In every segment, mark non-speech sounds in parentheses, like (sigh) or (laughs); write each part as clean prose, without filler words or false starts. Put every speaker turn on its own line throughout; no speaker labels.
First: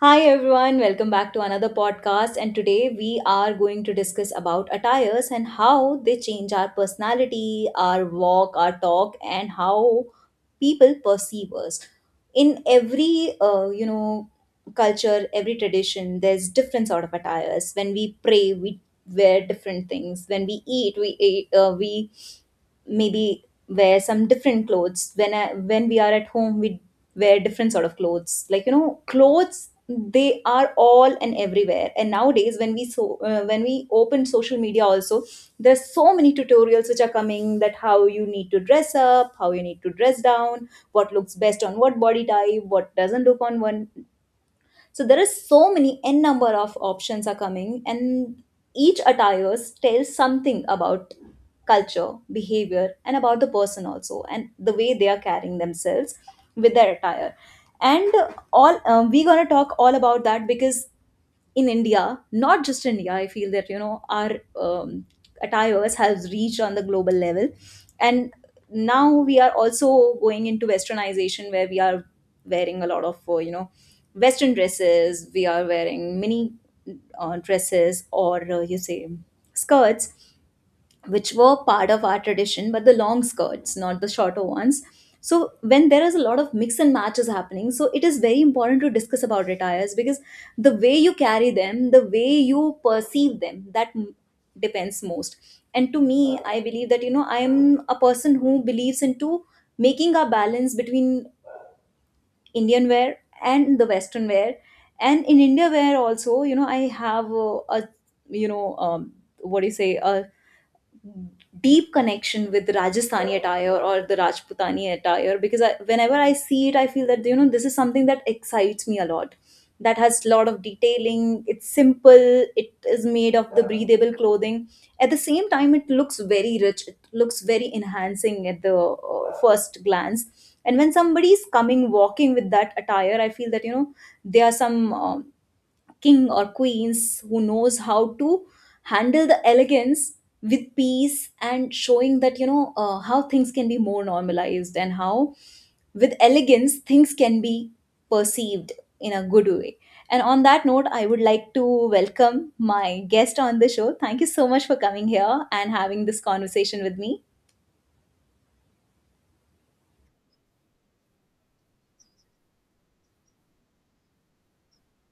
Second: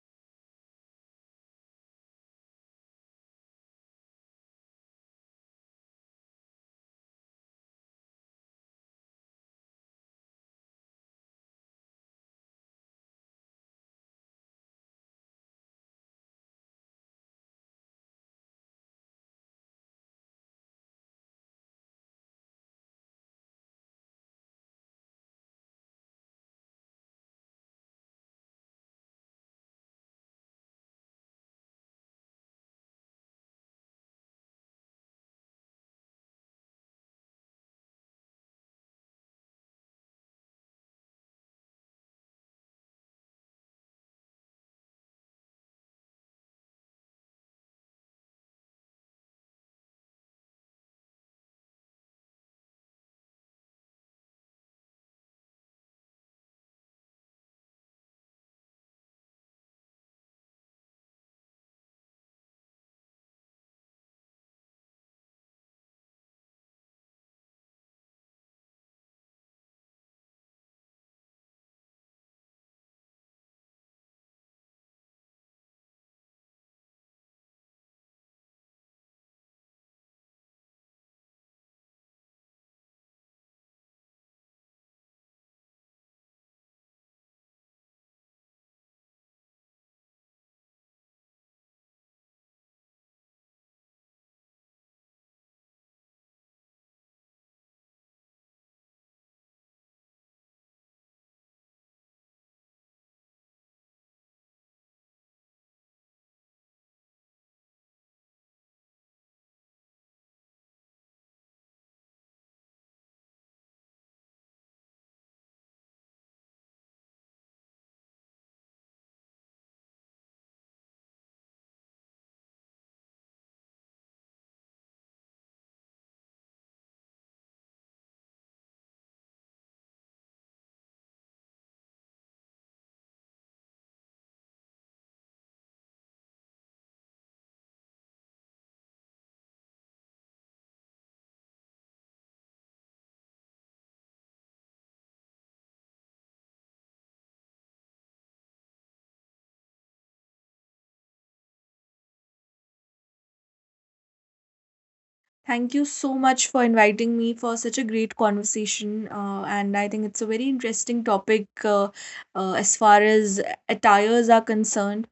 Hi everyone, welcome back to another podcast, and today we are going to discuss about attires and how they change our personality, our walk, our talk and how people perceive us. In every culture, every tradition, there's different sort of attires. When we pray, we wear different things. When we eat, we maybe wear some different clothes. When we are at home, we wear different sort of clothes, like you know, clothes, they are all and everywhere. And nowadays when we when we open social media also, there's so many tutorials which are coming, that how you need to dress up, how you need to dress down, what looks best on what body type, what doesn't look on one. So there is so many n number of options are coming, and each attires tells something about culture, behavior, and about the person also, and the way they are carrying themselves with their attire. And all We're going to talk all about that because in India, not just India, I feel that you know, our um, attires has reached on the global level, and now we are also going into westernization, where we are wearing a lot of western dresses. We are wearing mini dresses, or you say skirts, which were part of our tradition, but the long skirts, not the shorter ones. So when there is a lot of mix and matches happening, so it is very important to discuss about attires, because the way you carry them, the way you perceive them, depends most. And to me, I believe that you know, I am a person who believes into making a balance between Indian wear and the Western wear. And in India wear also, you know, I have a you know um, what do you say, a deep connection with Rajasthani attire or the Rajputani attire, because whenever I see it, I feel that you know, this is something that excites me a lot. That has a lot of detailing. It's simple. It is made of the breathable clothing. At the same time, it looks very rich. It looks very enhancing at the first glance. And when somebody is coming walking with that attire, I feel that you know, there are some king or queens who knows how to handle the elegance with peace, and showing that you know, how things can be more normalized, and how with elegance things can be perceived in a good way. And on that note, I would like to welcome my guest on the show. Thank you so much for coming here and
Thank you
having
so
this
much for
conversation with
inviting
me.
me for such a great conversation. And I think it's a very interesting topic as far as attires are concerned.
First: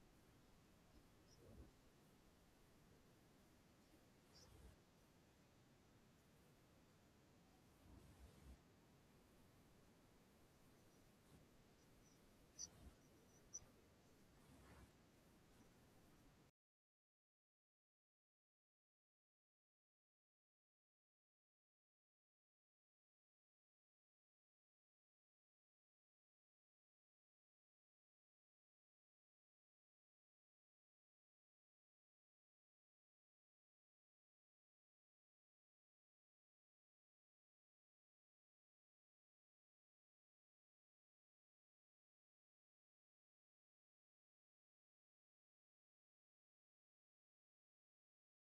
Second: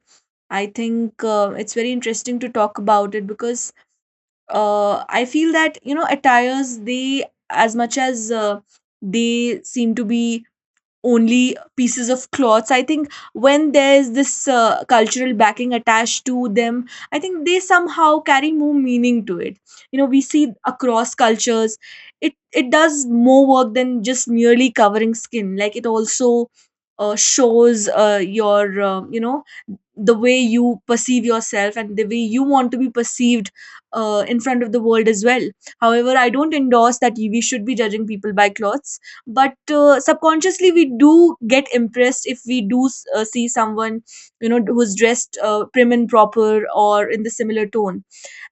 I think it's very interesting to talk about it because I feel that, you know, attires, they, as much as they seem to be only pieces of cloths. I think when there's this cultural backing attached to them, I think they somehow carry more meaning to it. You know, we see across cultures, it does more work than just merely covering skin. Like it also shows your you know the way you perceive yourself and the way you want to be perceived in front of the world as well. However, I don't endorse that we should be judging people by clothes, but subconsciously we do get impressed if we do see someone, you know, who's dressed prim and proper or in the similar tone.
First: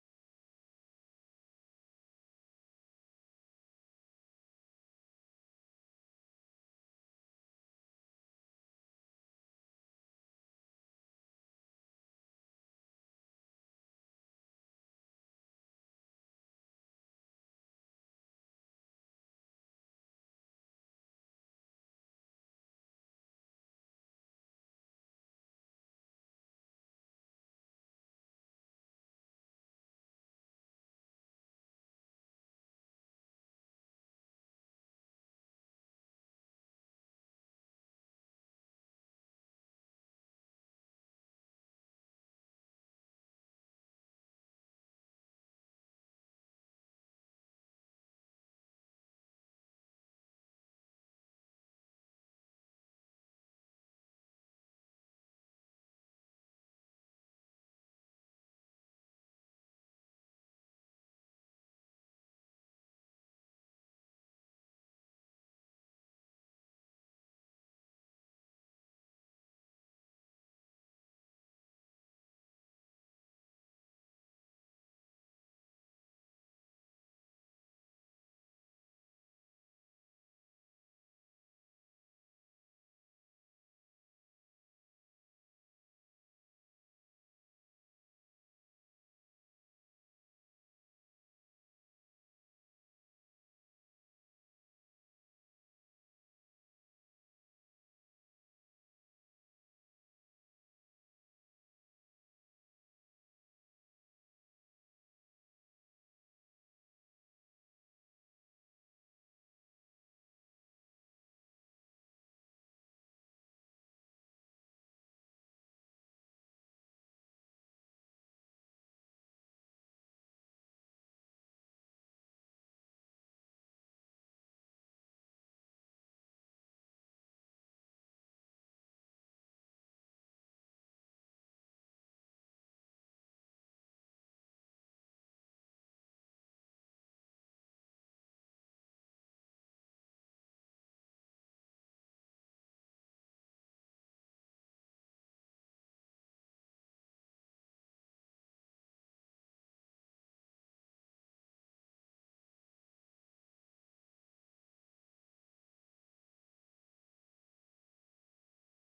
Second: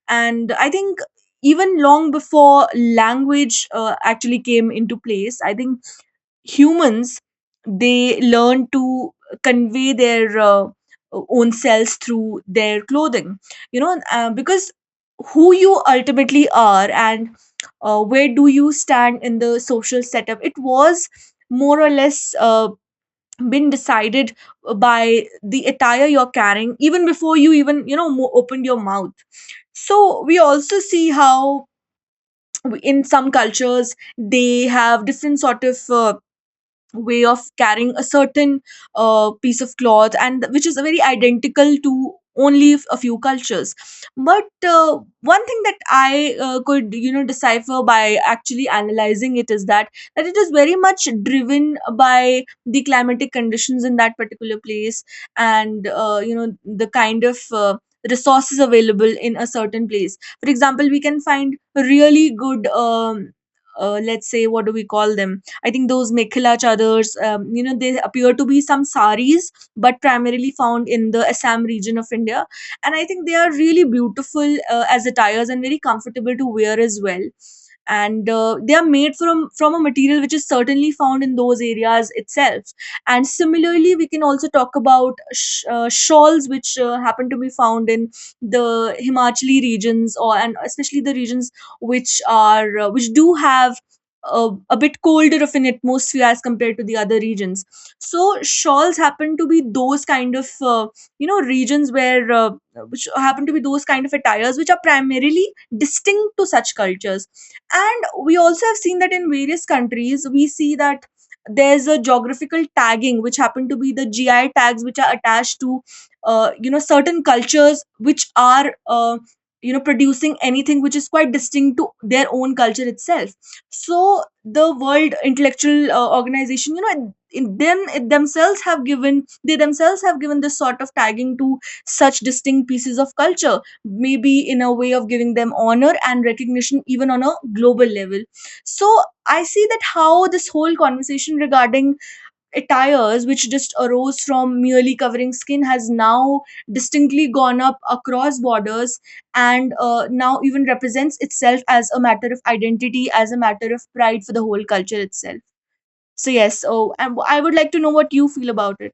And I think even long before language actually came into place, I think humans, they learn to convey their own selves through their clothing. Because who you ultimately are, and where do you stand in the social setup, it was more or less been decided by the attire you're carrying even before you even you know opened your mouth. So we also see how in some cultures they have different sort of way of carrying a certain piece of cloth, and which is very identical to only a few cultures. But one thing that I could, you know, decipher by actually analyzing it is that it is very much driven by the climatic conditions in that particular place. And you know, the kind of resources available in a certain place. For example, we can find really good let's say, what do we call them, I think those mekhela chadors, you know, they appear to be some saris, but primarily found in the Assam region of India. And I think they are really beautiful as attires and very comfortable to wear as well. And they are made from a material which is certainly found in those areas itself. And similarly, we can also talk about shawls, which happen to be found in the Himachali regions, or and especially the regions which are which do have a bit colder of an atmosphere as compared to the other regions. So shawls happen to be those kind of you know regions where which happen to be those kind of attires which are primarily distinct to such cultures. And we also have seen that in various countries we see that there's a geographical tagging which happen to be the GI tags which are attached to you know certain cultures which are you know producing anything which is quite distinct to their own culture itself. So the world intellectual organization, you know in them it themselves have given they themselves have given this sort of tagging to such distinct pieces of culture, maybe in a way of giving them honor and recognition even on a global level. So I see that how this whole conversation regarding attires, which just arose from merely covering skin, has now distinctly gone up across borders. And now even represents itself as a matter of identity, as a matter of pride for the whole culture itself. So yes, so and I would like to know what you feel about it.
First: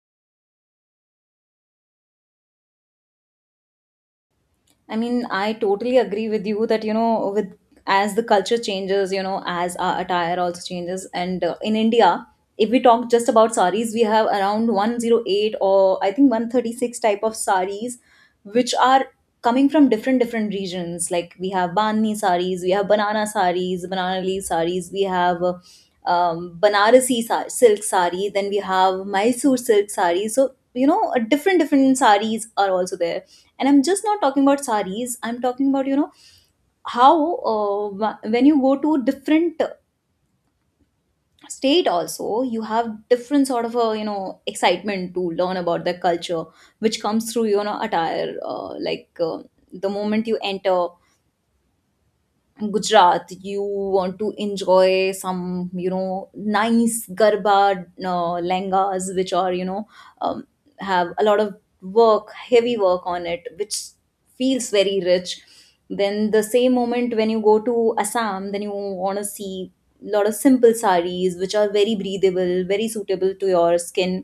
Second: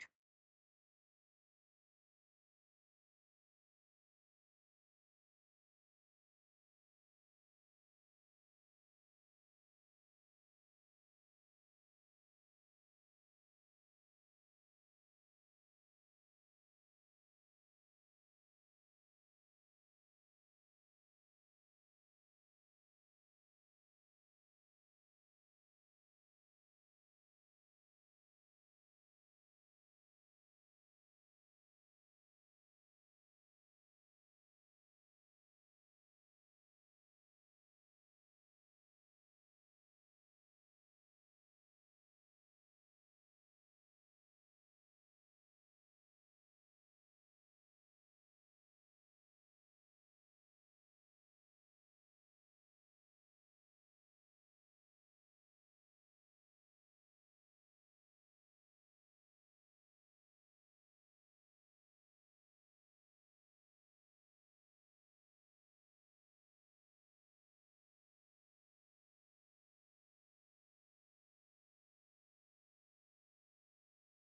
I mean, I totally agree with you that, you know, with as the culture changes, you know, as our attire also changes. And in India, if we talk just about saris, we have around 108 or I think 136 type of saris, which are coming from different, different regions. Like we have Bani saris, we have banana saris, banana leaf saris, we have silk sari. Then we have Mysore silk sari. So you know, a different different saris are also there. And I'm just not talking about saris. I'm talking about you know, how when you go to different state also, you have different sort of a, you know, excitement to learn about the culture, which comes through you know, attire, the moment you enter Gujarat, you want to enjoy some, you know, nice garba lengas, which are, you know, um, have a lot of work, heavy work on it, which feels very rich. Then the same moment when you go to Assam, then you want to see a lot of simple saris, which are very breathable, very suitable to your skin.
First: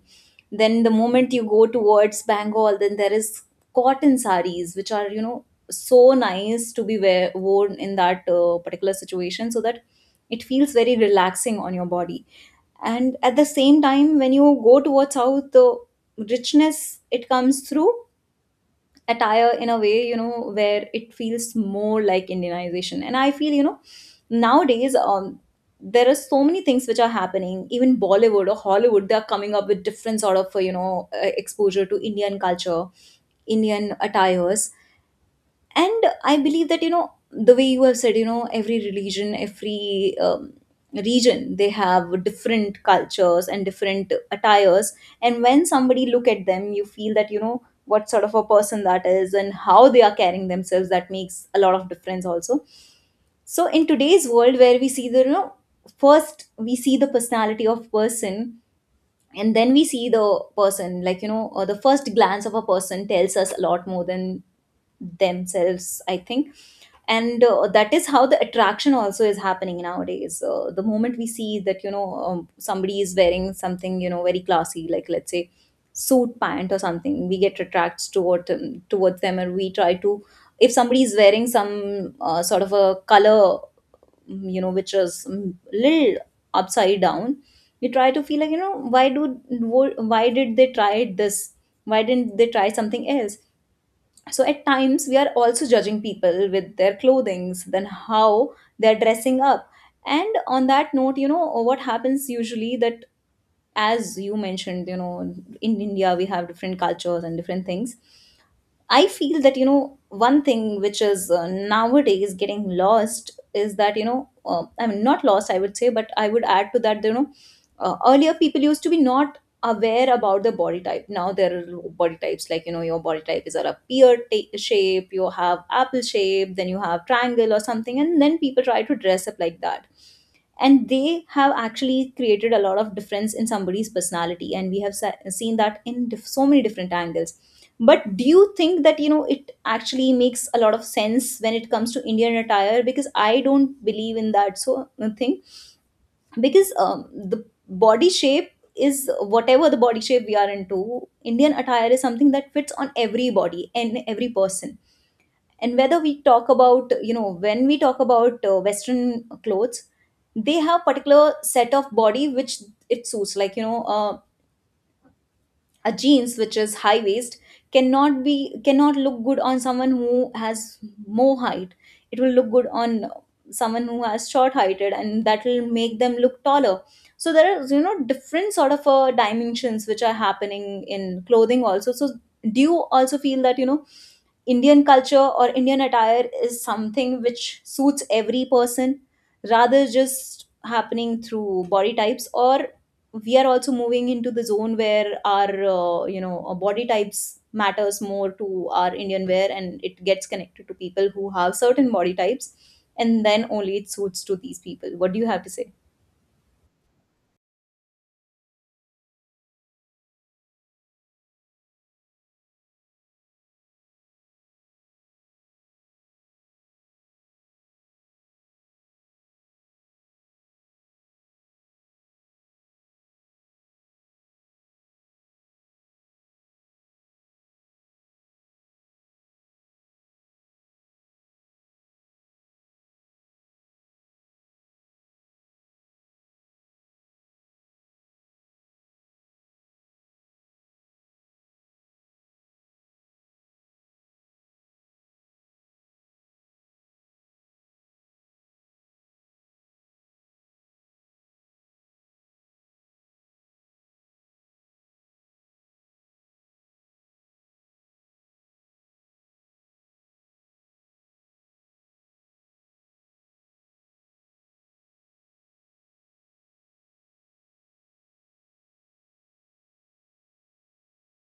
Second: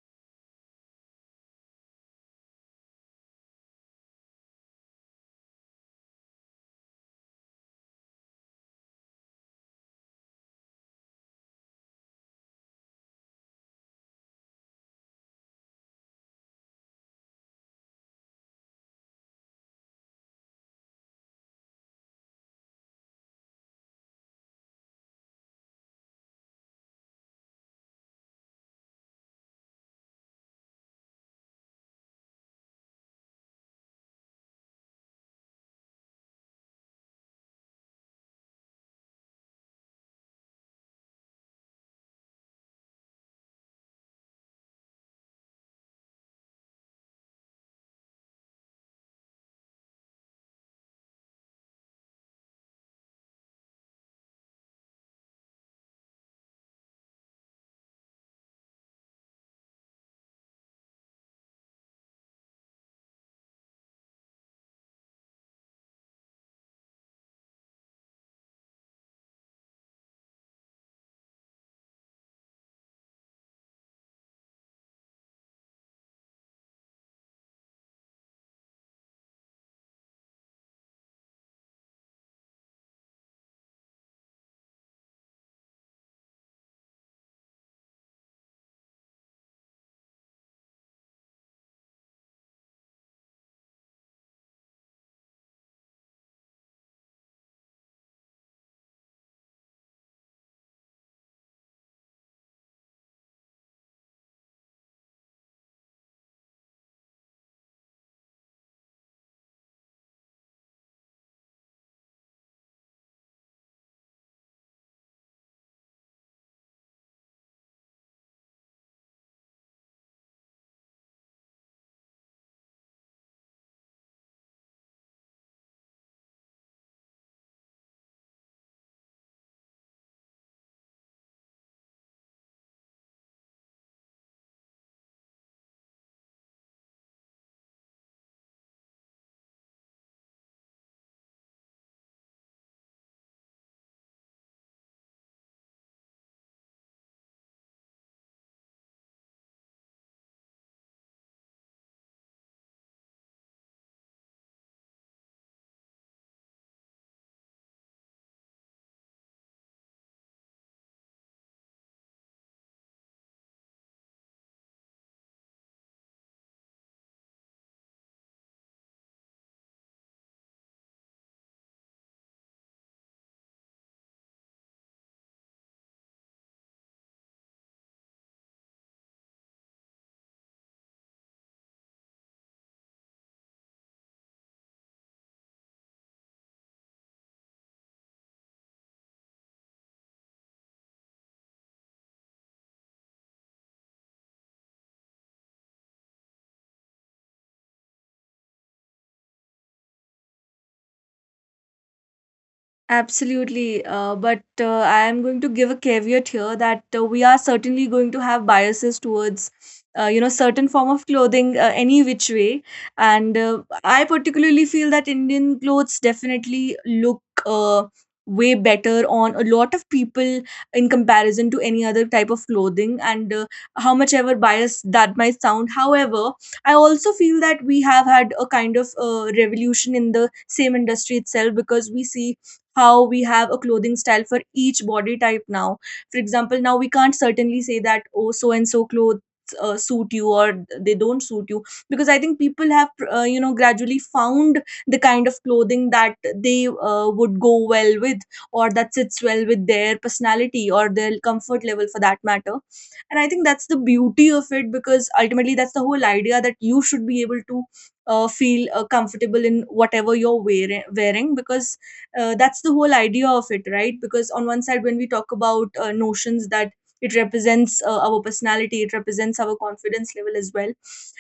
Then the moment you go towards Bengal, then there is cotton saris, which are, you know, so nice to be worn in that particular situation, so that it feels very relaxing on your body. And at the same time when you go towards south, the richness it comes through attire in a way, you know, where it feels more like indianization. And I feel, you know, nowadays, there are so many things which are happening. Even Bollywood or Hollywood, they are coming up with different sort of exposure to Indian culture, Indian attires. And I believe that you know, the way you have said, you know, every religion, every region, they have different cultures and different attires. And when somebody look at them, you feel that you know, what sort of a person that is and how they are carrying themselves, that makes a lot of difference also. So in today's world, where we see the, you know, first we see the personality of person and then we see the person, like, you know, the first glance of a person tells us a lot more than themselves, I think. And that is how the attraction also is happening nowadays. The moment we see that, you know, somebody is wearing something, you know, very classy, like let's say suit pant or something, we get attracted towards them, and we try to, if somebody is wearing some sort of a color, you know, which is little upside down, we try to feel like, you know, why did they try this, why didn't they try something else. So at times we are also judging people with their clothings, then how they're dressing up. And on that note, you know, what happens usually that, as you mentioned, you know, in India we have different cultures and different things. I feel that, you know, one thing which is nowadays getting lost is that, you know, I mean, not lost, I would say, but I would add to that, you know, earlier people used to be not aware about the body type. Now there are body types, like, you know, your body type is a pear shape, you have apple shape, then you have triangle or something, and then people try to dress up like that, and they have actually created a lot of difference in somebody's personality, and we have seen that in so many different angles. But do you think that, you know, it actually makes a lot of sense when it comes to Indian attire? Because I don't believe in that thing. Because the body shape is, whatever the body shape we are into, Indian attire is something that fits on every body and every person. And whether we talk about, you know, when we talk about western clothes, they have particular set of body which it suits. Like, you know, a jeans which is high waist cannot look good on someone who has more height. It will look good on someone who has short heighted, and that will make them look taller. So there is, you know, different sort of dimensions which are happening in clothing also. So do you also feel that, you know, Indian culture or Indian attire is something which suits every person, rather just happening through body types? Or we are also moving into the zone where our body types matters more to our Indian wear, and it gets connected to people who have certain body types, and then only
Absolutely.
it
Uh,
suits to
but
these
uh,
people?
I
What do
am
you
going
have
to
to
give
say?
a caveat here that we are certainly going to have biases towards, you know, certain form of clothing, any which way. And I particularly feel that Indian clothes definitely look way better on a lot of people in comparison to any other type of clothing. And how much ever biased that might sound, however, I also feel that we have had a kind of revolution in the same industry itself, because we see how we have a clothing style for each body type now. For example, now we can't certainly say that, oh, so and so clothes suit you or they don't suit you, because I think people have, you know, gradually found the kind of clothing that they would go well with, or that sits well with their personality or their comfort level for that matter. And I think that's the beauty of it, because ultimately that's the whole idea, that you should be able to feel comfortable in whatever you're wearing, because that's the whole idea of it, right? Because on one side when we talk about notions that it represents our personality, it represents our confidence level as well.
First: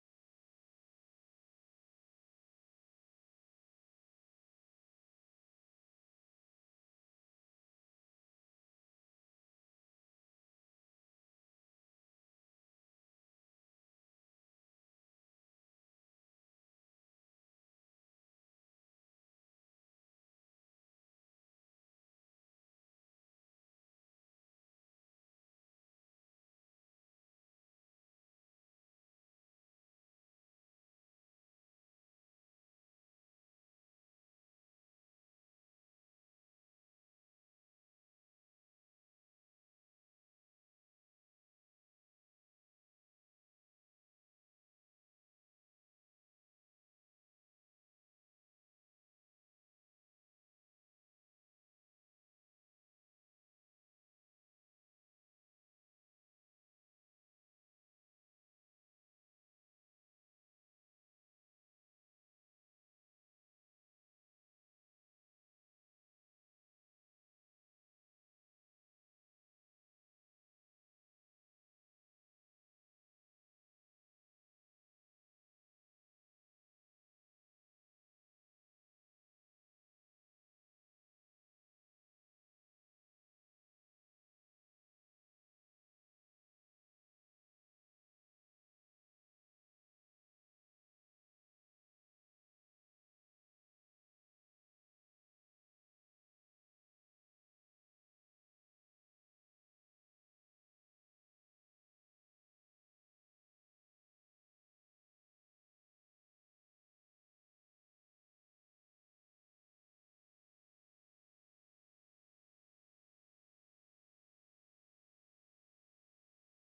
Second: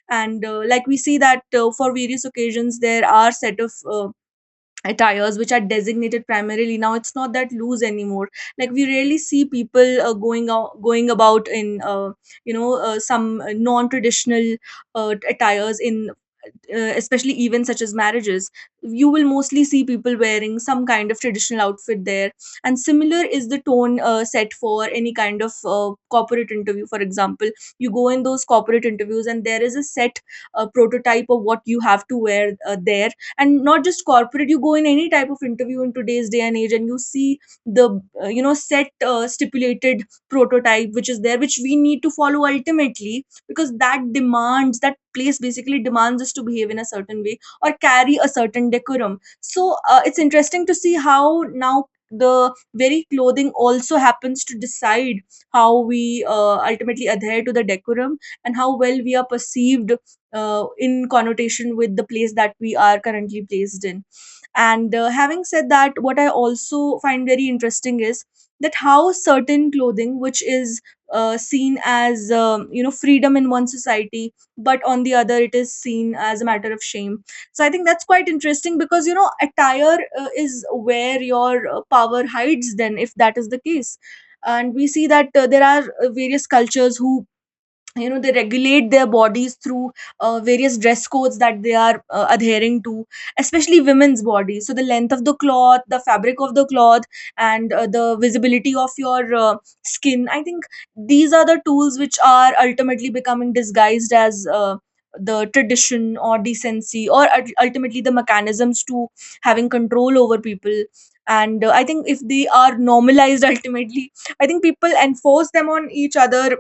And like we see that for various occasions there are set of attires which are designated primarily. Now it's not that loose anymore. Like we rarely see people going about in you know some non traditional attires in especially events such as marriages. You will mostly see people wearing some kind of traditional outfit there. And similar is the tone set for any kind of corporate interview. For example, you go in those corporate interviews and there is a set prototype of what you have to wear there. And not just corporate, you go in any type of interview in today's day and age, and you see the you know set stipulated prototype which is there, which we need to follow ultimately, because that demands, that place basically demands us to behave in a certain way or carry a certain decorum. So it's interesting to see how now the very clothing also happens to decide how we ultimately adhere to the decorum and how well we are perceived in connotation with the place that we are currently placed in. And having said that, what I also find very interesting is that how certain clothing which is seen as you know freedom in one society, but on the other it is seen as a matter of shame. So I think that's quite interesting, because you know attire is where your power hides, then if that is the case. And we see that there are various cultures who you know they regulate their bodies through various dress codes that they are adhering to, especially women's bodies. So the length of the cloth, the fabric of the cloth, and the visibility of your skin, I think these are the tools which are ultimately becoming disguised as the tradition or decency, or ultimately the mechanisms to having control over people. And I think if they are normalized (laughs) ultimately, I think people enforce them on each other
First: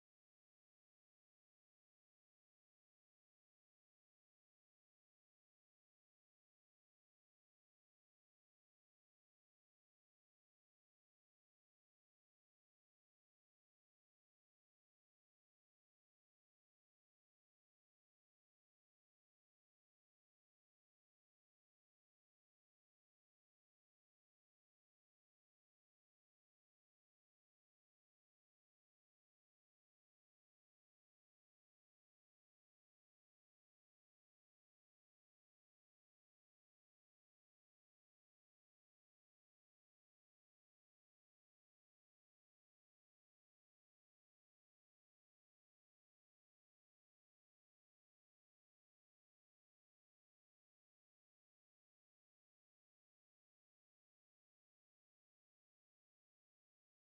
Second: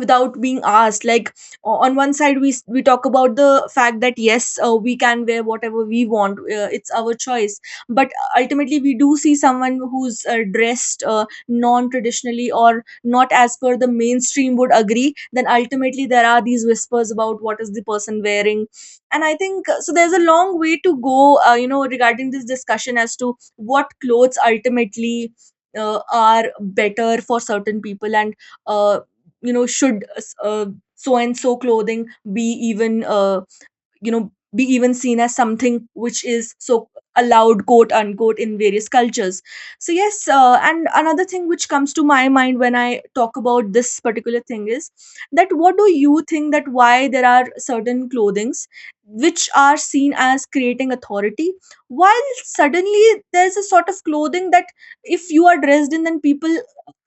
without being asked. Like on one side we talk about the fact that yes, we can wear whatever we want, it's our choice. But ultimately we do see someone who's dressed non traditionally or not as per the mainstream would agree, then ultimately there are these whispers about what is the person wearing. And I think so there's a long way to go you know regarding this discussion as to what clothes ultimately are better for certain people, and uh, you know should uh, so and so clothing be even you know be even seen as something which is so allowed, quote unquote, in various cultures. So yes, and another thing which comes to my mind when I talk about this particular thing is that, what do you think that why there are certain clothings which are seen as creating authority, while suddenly there's a sort of clothing that if you are dressed in, then people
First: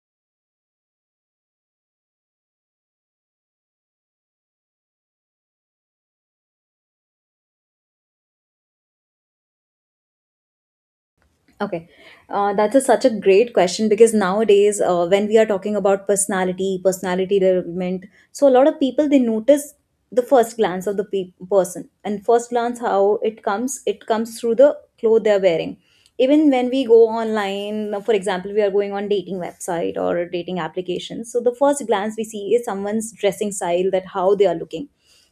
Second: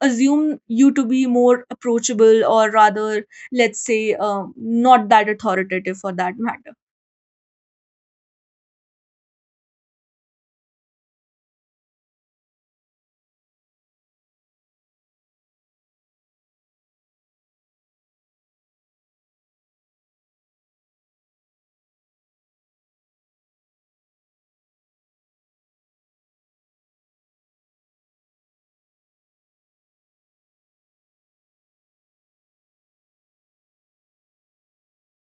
assume you to be more approachable, or rather, let's say, not that authoritative for that matter.
Okay, that's such a great question, because nowadays, when we are talking about personality, personality development, so a lot of people they notice the first glance of the person, and first glance how it comes through the clothes they're wearing. Even when we go online, for example, we are going on dating website or dating applications. So the first glance we see is someone's dressing style, that how they are looking,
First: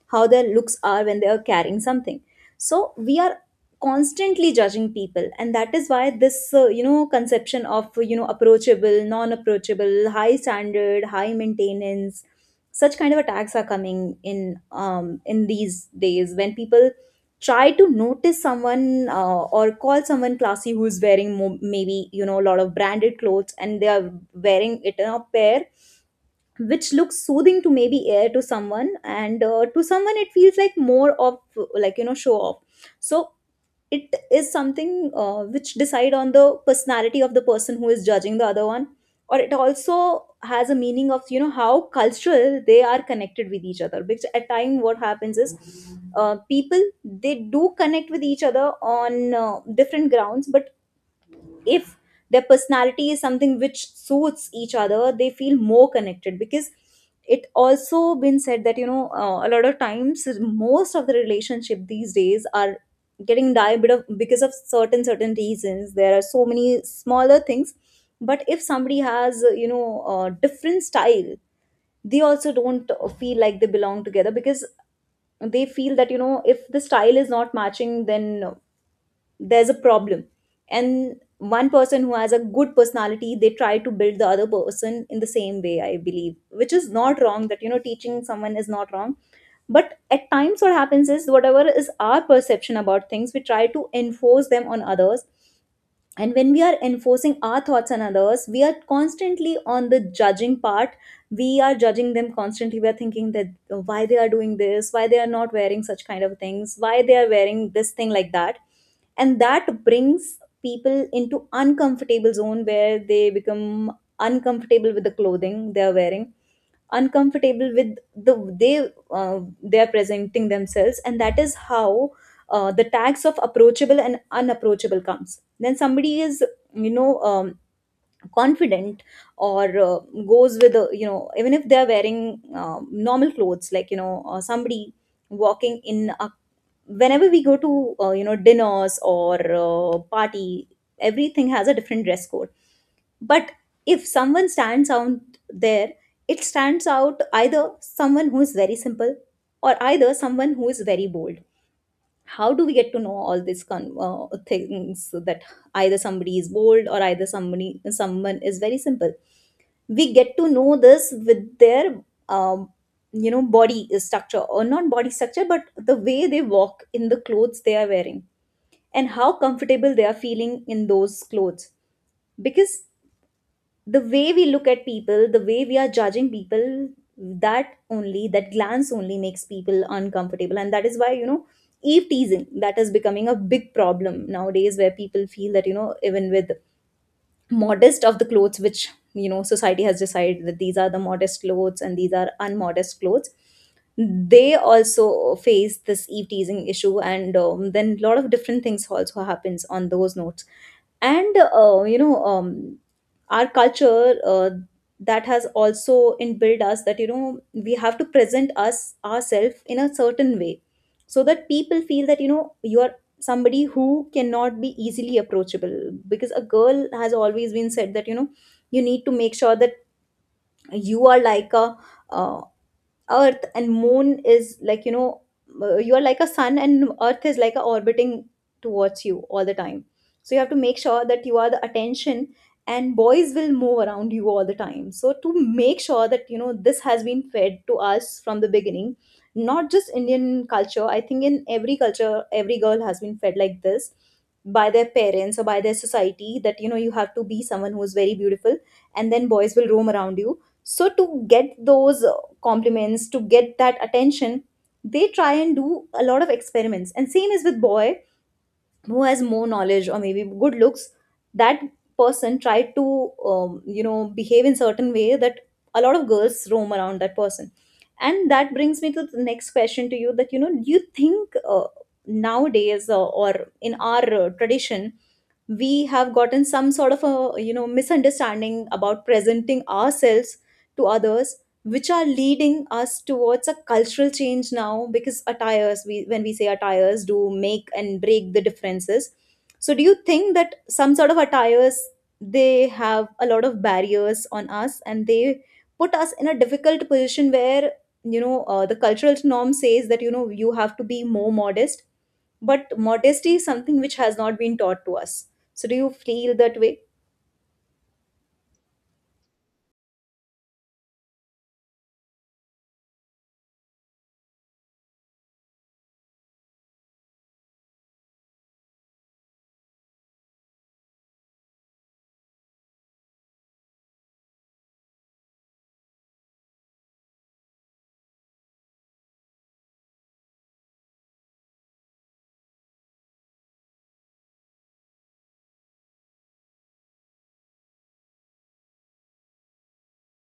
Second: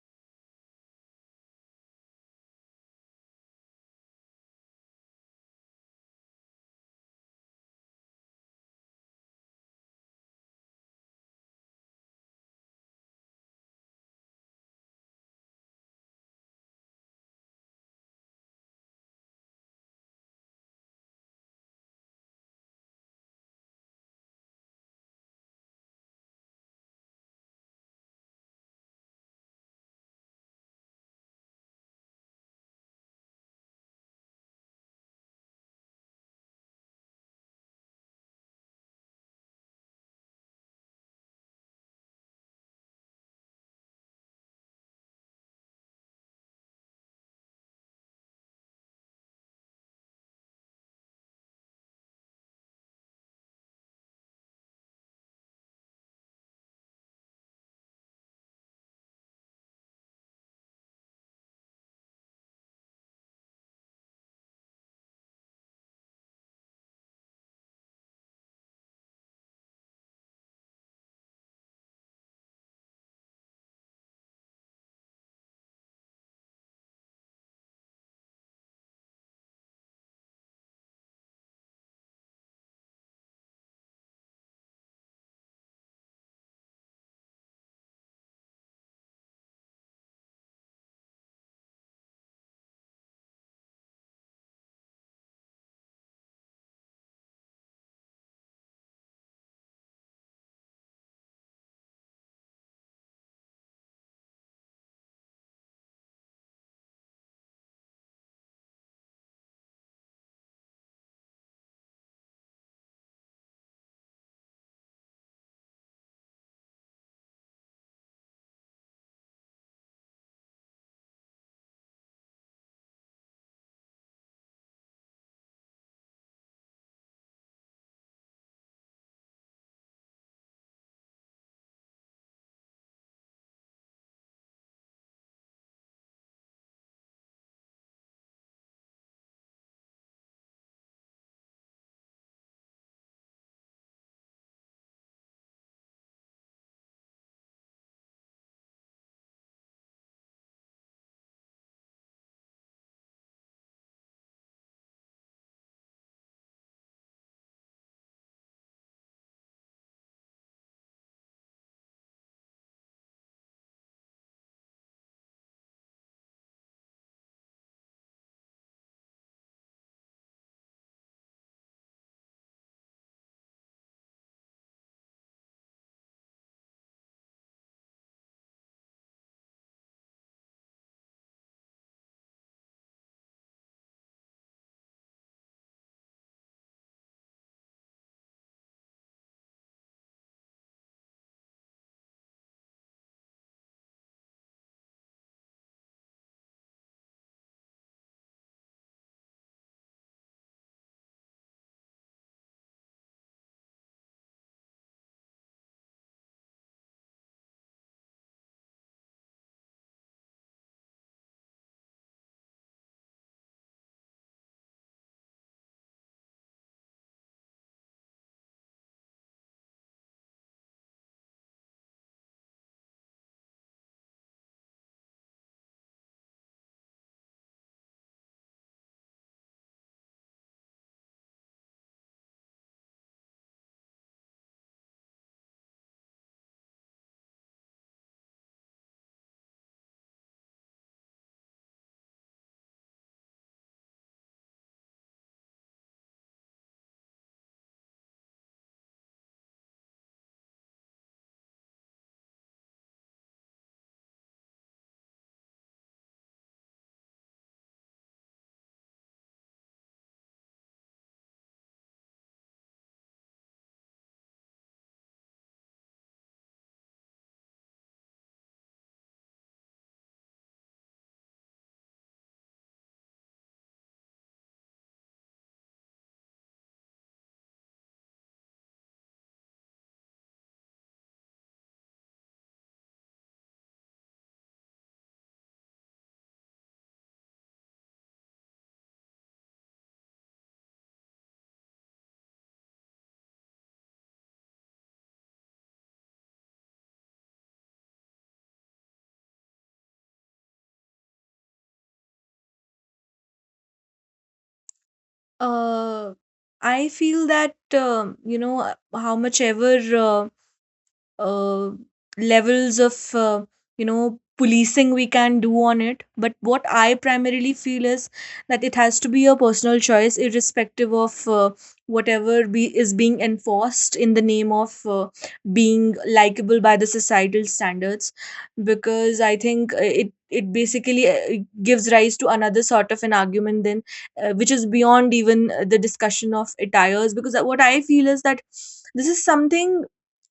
how their looks are when they are carrying something. So we are constantly judging people, and that is why this conception of approachable, non approachable, high standard, high maintenance, such kind of attacks are coming in these days when people try to notice someone, or call someone classy who's wearing maybe a lot of branded clothes, and they are wearing it in a pair which looks soothing to maybe air to someone, and to someone it feels like more of like show off. So it is something which decide on the personality of the person who is judging the other one, or it also has a meaning of how cultural they are connected with each other, because at time what happens is people, they do connect with each other on different grounds. But if their personality is something which suits each other, they feel more connected, because it also been said that a lot of times, most of the relationship these days are getting die bit of because of certain reasons. There are so many smaller things, but if somebody has, a different style, they also don't feel like they belong together, because they feel that if the style is not matching, then there's a problem. And one person who has a good personality, they try to build the other person in the same way, I believe, which is not wrong, that teaching someone is not wrong. But at times, what happens is whatever is our perception about things, we try to enforce them on others. And when we are enforcing our thoughts on others, we are constantly on the judging part. We are judging them constantly. We are thinking that, why they are doing this, why they are not wearing such kind of things, why they are wearing this thing, like that. And that brings people into uncomfortable zone where they become uncomfortable with the clothing they are wearing, uncomfortable with the they uh, they are presenting themselves. And that is how the tags of approachable and unapproachable comes. Then somebody is you know um, confident, or goes with a, even if they're wearing normal clothes, like somebody walking in a, whenever we go to you know dinners, or party, everything has a different dress code. But if someone stands out there, it stands out either someone who is very simple, or either someone who is very bold. How do we get to know all these things, that either somebody is bold or either somebody someone is very simple? We get to know this with their um, body structure, or not body structure, but the way they walk in the clothes they are wearing, and how comfortable they are feeling in those clothes. Because the way we look at people, the way we are judging people, that only, that glance only makes people uncomfortable. And that is why eve teasing, that is becoming a big problem nowadays, where people feel that even with modest of the clothes, which society has decided that these are the modest clothes and these are unmodest clothes, they also face this eve teasing issue. And then a lot of different things also happens on those notes. And our culture, that has also inbuilt us that we have to present us ourselves in a certain way, so that people feel that you are somebody who cannot be easily approachable. Because a girl has always been said that you need to make sure that you are like a, uh, earth and moon is like you are like a sun and earth is like a orbiting towards you all the time. So you have to make sure that you are the attention, and boys will move around you all the time. So to make sure that this has been fed to us from the beginning. Not just Indian culture, I think in every culture, every girl has been fed like this by their parents or by their society, that you have to be someone who is very beautiful, and then boys will roam around you. So to get those compliments, to get that attention, they try and do a lot of experiments. And same is with boy who has more knowledge or maybe good looks, that person tried to behave in certain way that a lot of girls roam around that person. And that brings me to the next question to you, that do you think, nowadays, or in our tradition, we have gotten some sort of a misunderstanding about presenting ourselves to others, which are leading us towards a cultural change now, because attires, we, when we say attires, do make and break the differences. So do you think that some sort of attires, they have a lot of barriers on us, and they put us in a difficult position where the cultural norm says that you have to be more modest, but modesty is something which has not been taught to us? So do you
Uh,
feel that way?
I feel that you know how much ever uh, levels of you know policing we can do on it, but what I primarily feel is that it has to be a personal choice irrespective of whatever be is being enforced in the name of being likable by the societal standards. Because I think it basically gives rise to another sort of an argument then, which is beyond even the discussion of attires. Because what I feel is that this is something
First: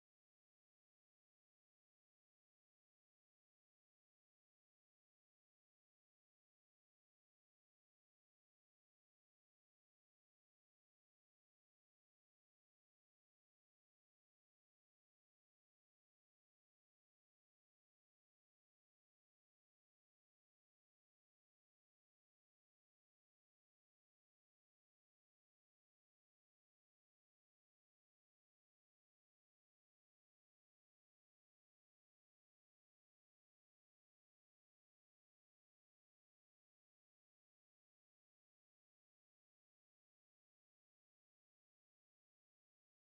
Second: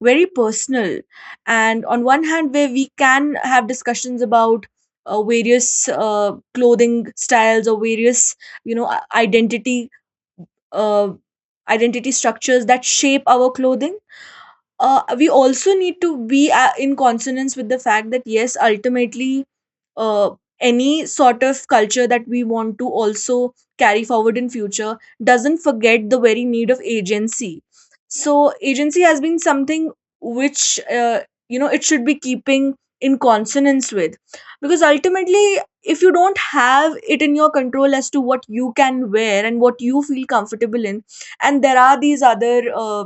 very personal. And on one hand where we can have discussions about various clothing styles or various you know identity uh, identity structures that shape our clothing, we also need to be in consonance with the fact that yes ultimately uh, any sort of culture that we want to also carry forward in future doesn't forget the very need of agency. So agency has been something which it should be keeping in consonance with, because ultimately if you don't have it in your control as to what you can wear and what you feel comfortable in, and there are these other uh,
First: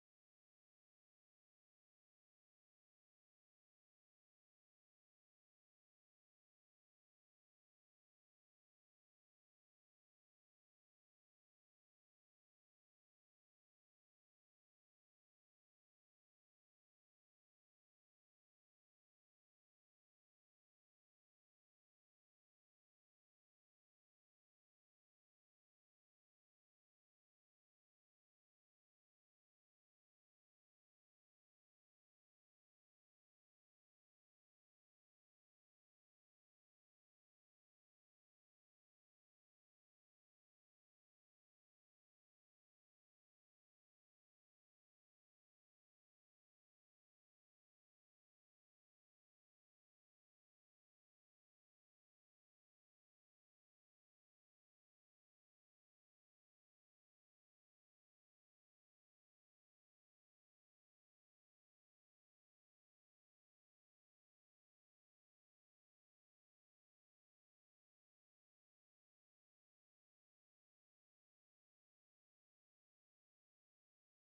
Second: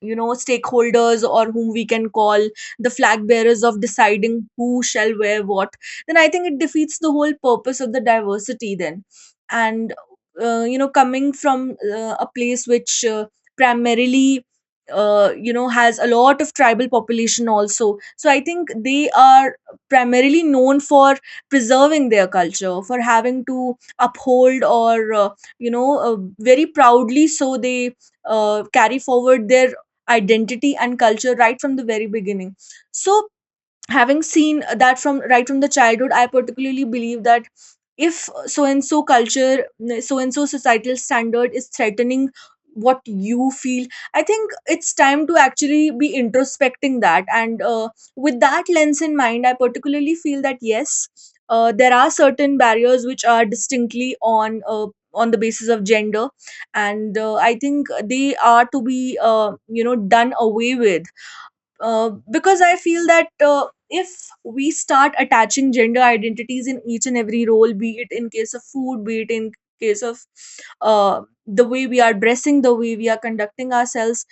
you know, stakeholders or whom we can call the flag bearers of deciding who shall wear what, then I think it defeats the whole purpose of the diversity then. And, coming from a place which primarily, has a lot of tribal population also, so I think they are primarily known for preserving their culture, for having to uphold, or very proudly so they carry forward their identity and culture right from the very beginning. So having seen that from right from the childhood, I particularly believe that if so and so culture, so and so societal standard is threatening what you feel, I think it's time to actually be introspecting that. And with that lens in mind, I particularly feel that yes, there are certain barriers which are distinctly on the basis of gender, and I think they are to be, done away with, because I feel that if we start attaching gender identities in each and every role, be it in case of food, be it in case of the way we are dressing, the way we are conducting ourselves,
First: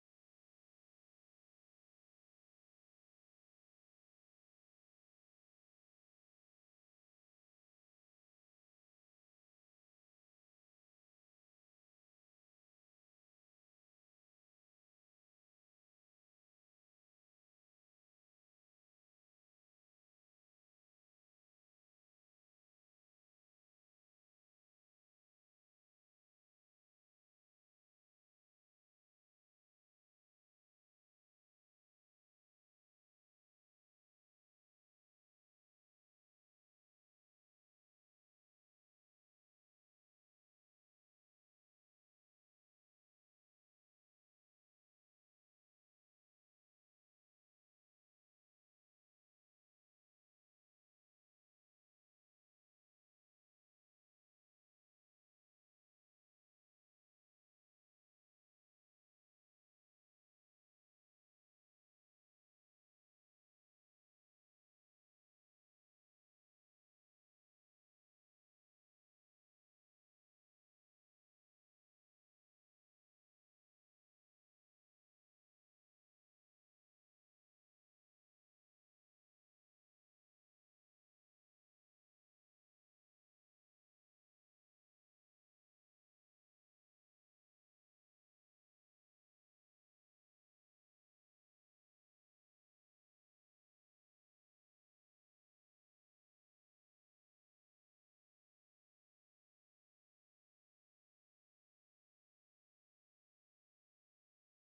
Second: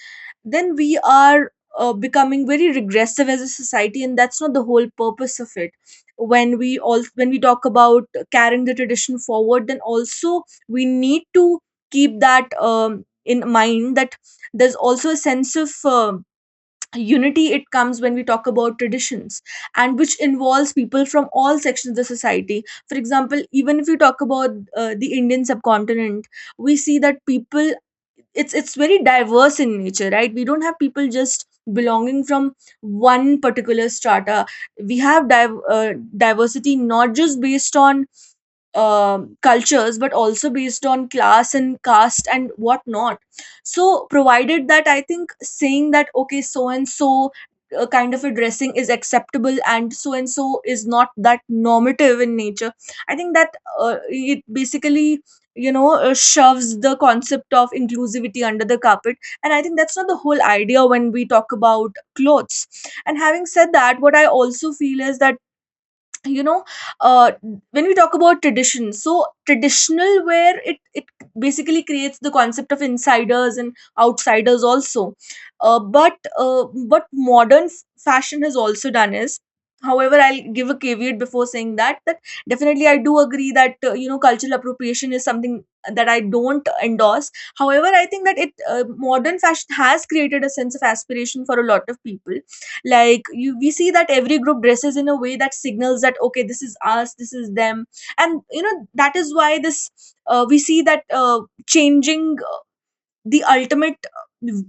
then we are becoming very regressive as a society, and that's not the whole purpose of it. When we talk about carrying the tradition forward, then also we need to keep that in mind that there's also a sense of unity it comes when we talk about traditions, and which involves people from all sections of the society. For example, even if you talk about the Indian subcontinent, we see that people, it's very diverse in nature, right? We don't have people just belonging from one particular strata. We have diversity not just based on cultures, but also based on class and caste and whatnot. So provided that, I think saying that okay, so and so kind of a dressing is acceptable and so is not, that normative in nature, I think that it basically shoves the concept of inclusivity under the carpet, and I think that's not the whole idea when we talk about clothes. And having said that, what I also feel is that, you know uh, when we talk about tradition, so traditional, where it basically creates the concept of insiders and outsiders also. But what modern fashion has also done is, however, I'll give a caveat before saying that, that definitely I do agree that cultural appropriation is something that I don't endorse. However, I think that it modern fashion has created a sense of aspiration for a lot of people. Like, you, we see that every group dresses in a way that signals that okay, this is us, this is them. And you know that is why this we see that changing the ultimate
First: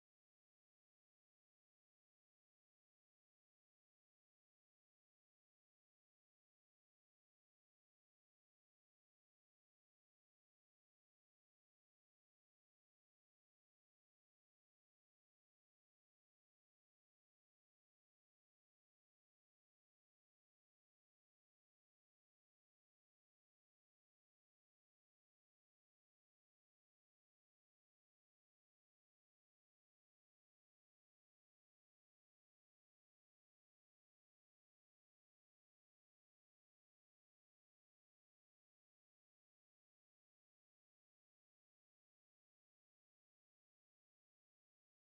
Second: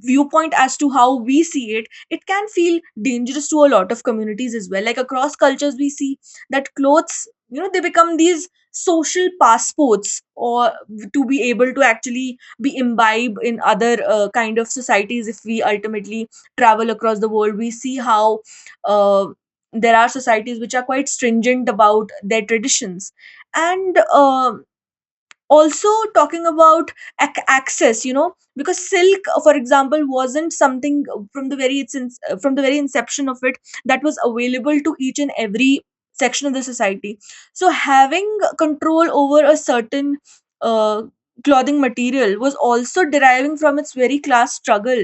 viewpoint as to how we see it, it can feel dangerous to a lot of communities as well. Like across cultures we see that clothes, you know, they become these social passports, or to be able to actually be imbibe in other kind of societies. If we ultimately travel across the world, we see how uh, there are societies which are quite stringent about their traditions. And um, also, talking about access, you know, because silk, for example, wasn't something from the very from the very inception of it, that was available to each and every section of the society. So having control over a certain uh, clothing material was also deriving from its very class struggle,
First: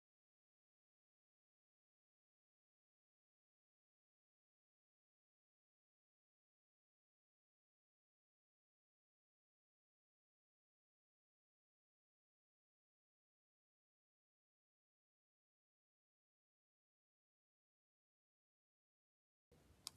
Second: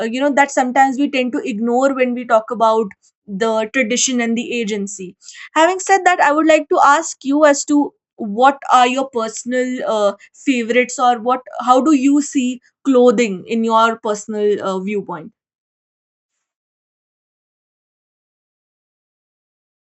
that sometimes we tend to ignore when we talk about the tradition and the agency. Having said that, I would like to ask you as to what are your personal favorites, or what, how do you see clothing in your personal viewpoint?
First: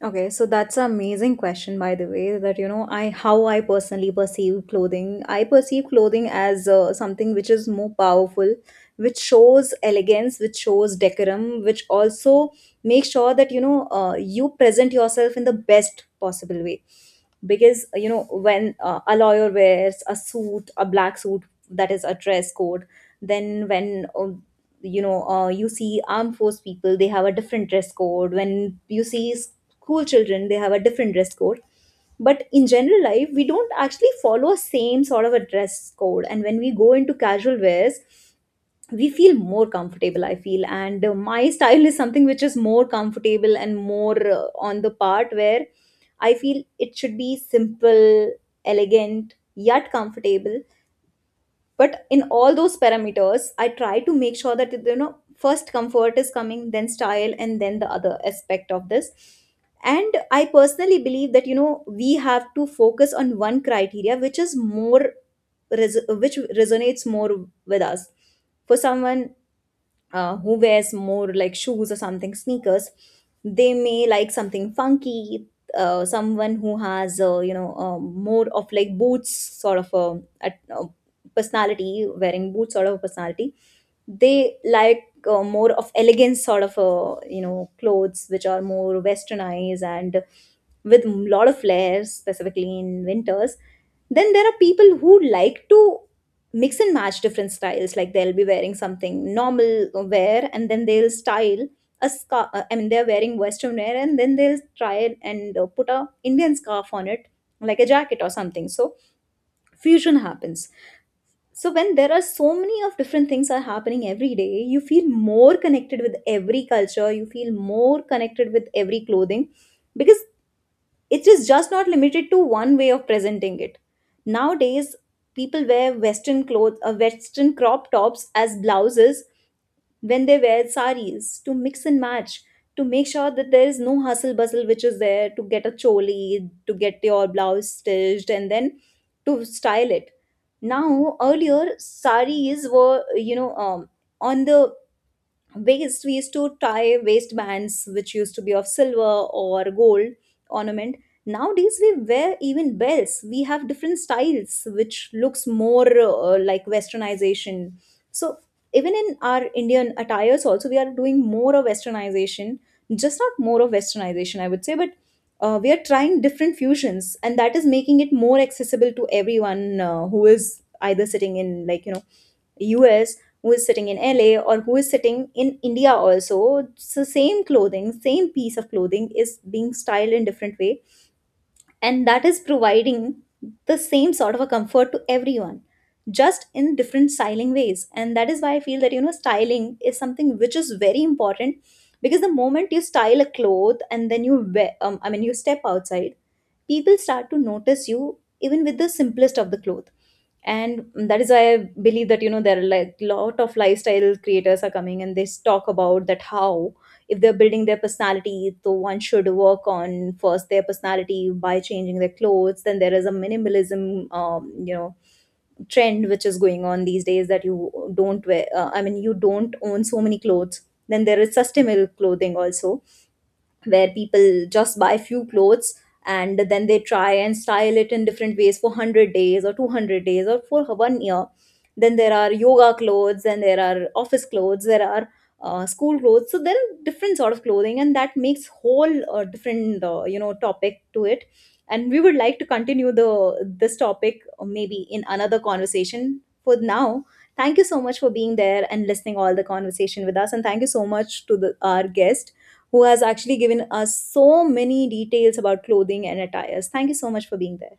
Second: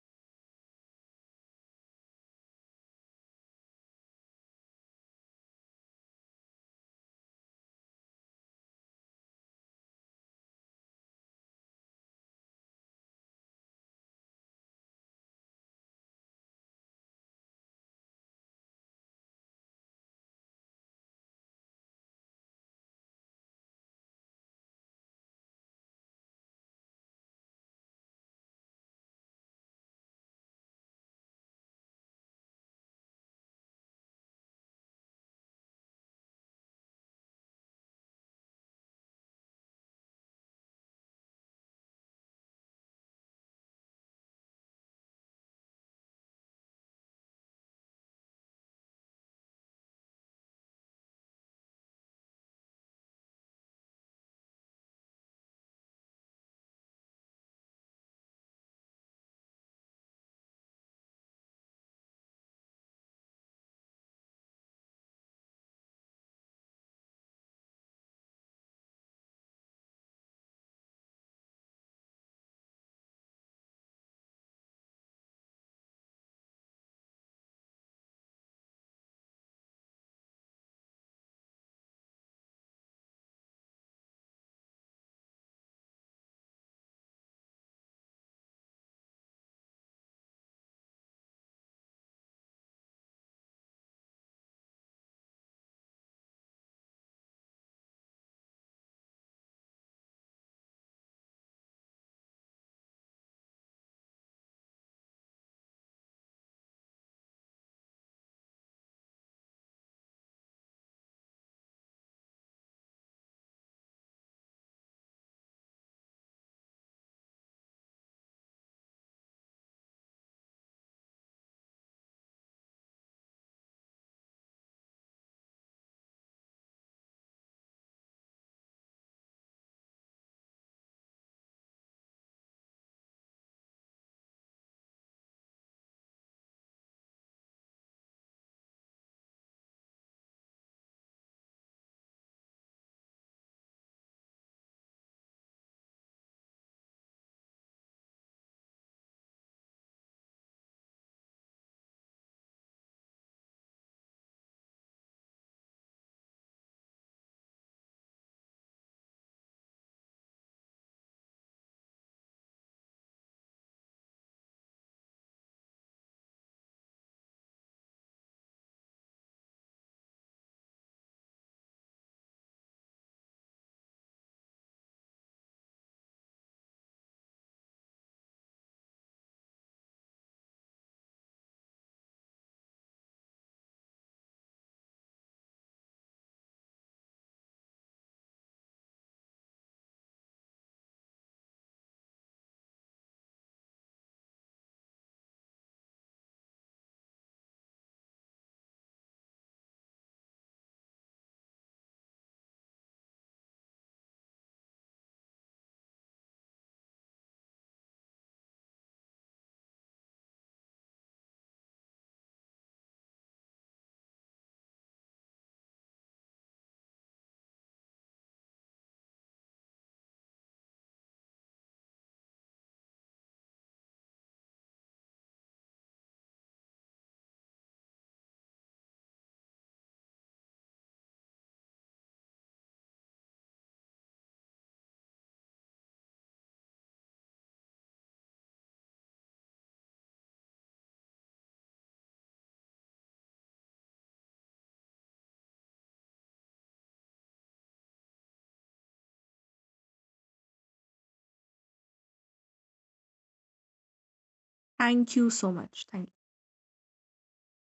Okay, so that's an amazing question, by the way, that I how I personally perceive clothing. I perceive clothing as something which is more powerful, which shows elegance, which shows decorum, which also makes sure that you present yourself in the best possible way. Because when a lawyer wears a suit, a black suit, that is a dress code. Then when you see armed force people, they have a different dress code. When you see cool children, they have a different dress code. But in general life, we don't actually follow same sort of a dress code, and when we go into casual wears, we feel more comfortable, I feel. And my (laughs) style is something which is more comfortable and more, on the part where I feel it should be simple, elegant, yet comfortable. But in all those parameters, I try to make sure that first comfort is coming, then style, and then the other aspect of this. And I personally believe that we have to focus on one criteria which is more, which resonates more with us. For someone who wears more like shoes or something, sneakers, they may like something funky. Someone who has, more of like boots, sort of a, a, a personality, wearing boots sort of a personality, they like more of elegance, sort of clothes which are more westernized, and with a lot of layers, specifically in winters. Then there are people who like to mix and match different styles, like they'll be wearing something normal wear and then they'll style a scarf, I mean, they're wearing western wear and then they'll try it and put a indian scarf on it, like a jacket or something. So fusion happens. So when there are so many of different things are happening every day, you feel more connected with every culture, you feel more connected with every clothing, because it is just not limited to one way of presenting it. Nowadays, people wear western clothes or western crop tops as blouses when they wear saris to mix and match, to make sure that there is no hustle bustle which is there to get a choli, to get your blouse stitched, and then to style it. Now earlier saris were, on the waist, we used to tie waistbands which used to be of silver or gold ornament. Nowadays we wear even belts, we have different styles which looks more like westernization. So even in our indian attires also, we are doing more of westernization. Just not more of westernization, I would say, but we are trying different fusions, and that is making it more accessible to everyone, who is either sitting in, like US, who is sitting in LA, or who is sitting in India also. It's the same clothing, same piece of clothing is being styled in different way, and that is providing the same sort of a comfort to everyone, just in different styling ways. And that is why I feel that styling is something which is very important. Because the moment you style a cloth and then you wear, I mean, you step outside, people start to notice you even with the simplest of the cloth. And that is why I believe that there are, like, lot of lifestyle creators are coming, and they talk about that how if they're building their personality, so one should work on first their personality by changing their clothes. Then there is a minimalism trend which is going on these days, that you don't wear, I mean, you don't own so many clothes. Then there is sustainable clothing also, where people just buy few clothes, and then they try and style it in different ways for 100 days or 200 days or for one year. Then there are yoga clothes, and there are office clothes, there are school clothes. So there are different sort of clothing, and that makes whole different topic to it. And we would like to continue the this topic, maybe in another conversation. For now, thank you so much for being there and listening all the conversation with us, and thank you so much to our guest who has actually given us so many
Thank you
details
so
about
much,
clothing
thank
and attires. Thank you so much for being there.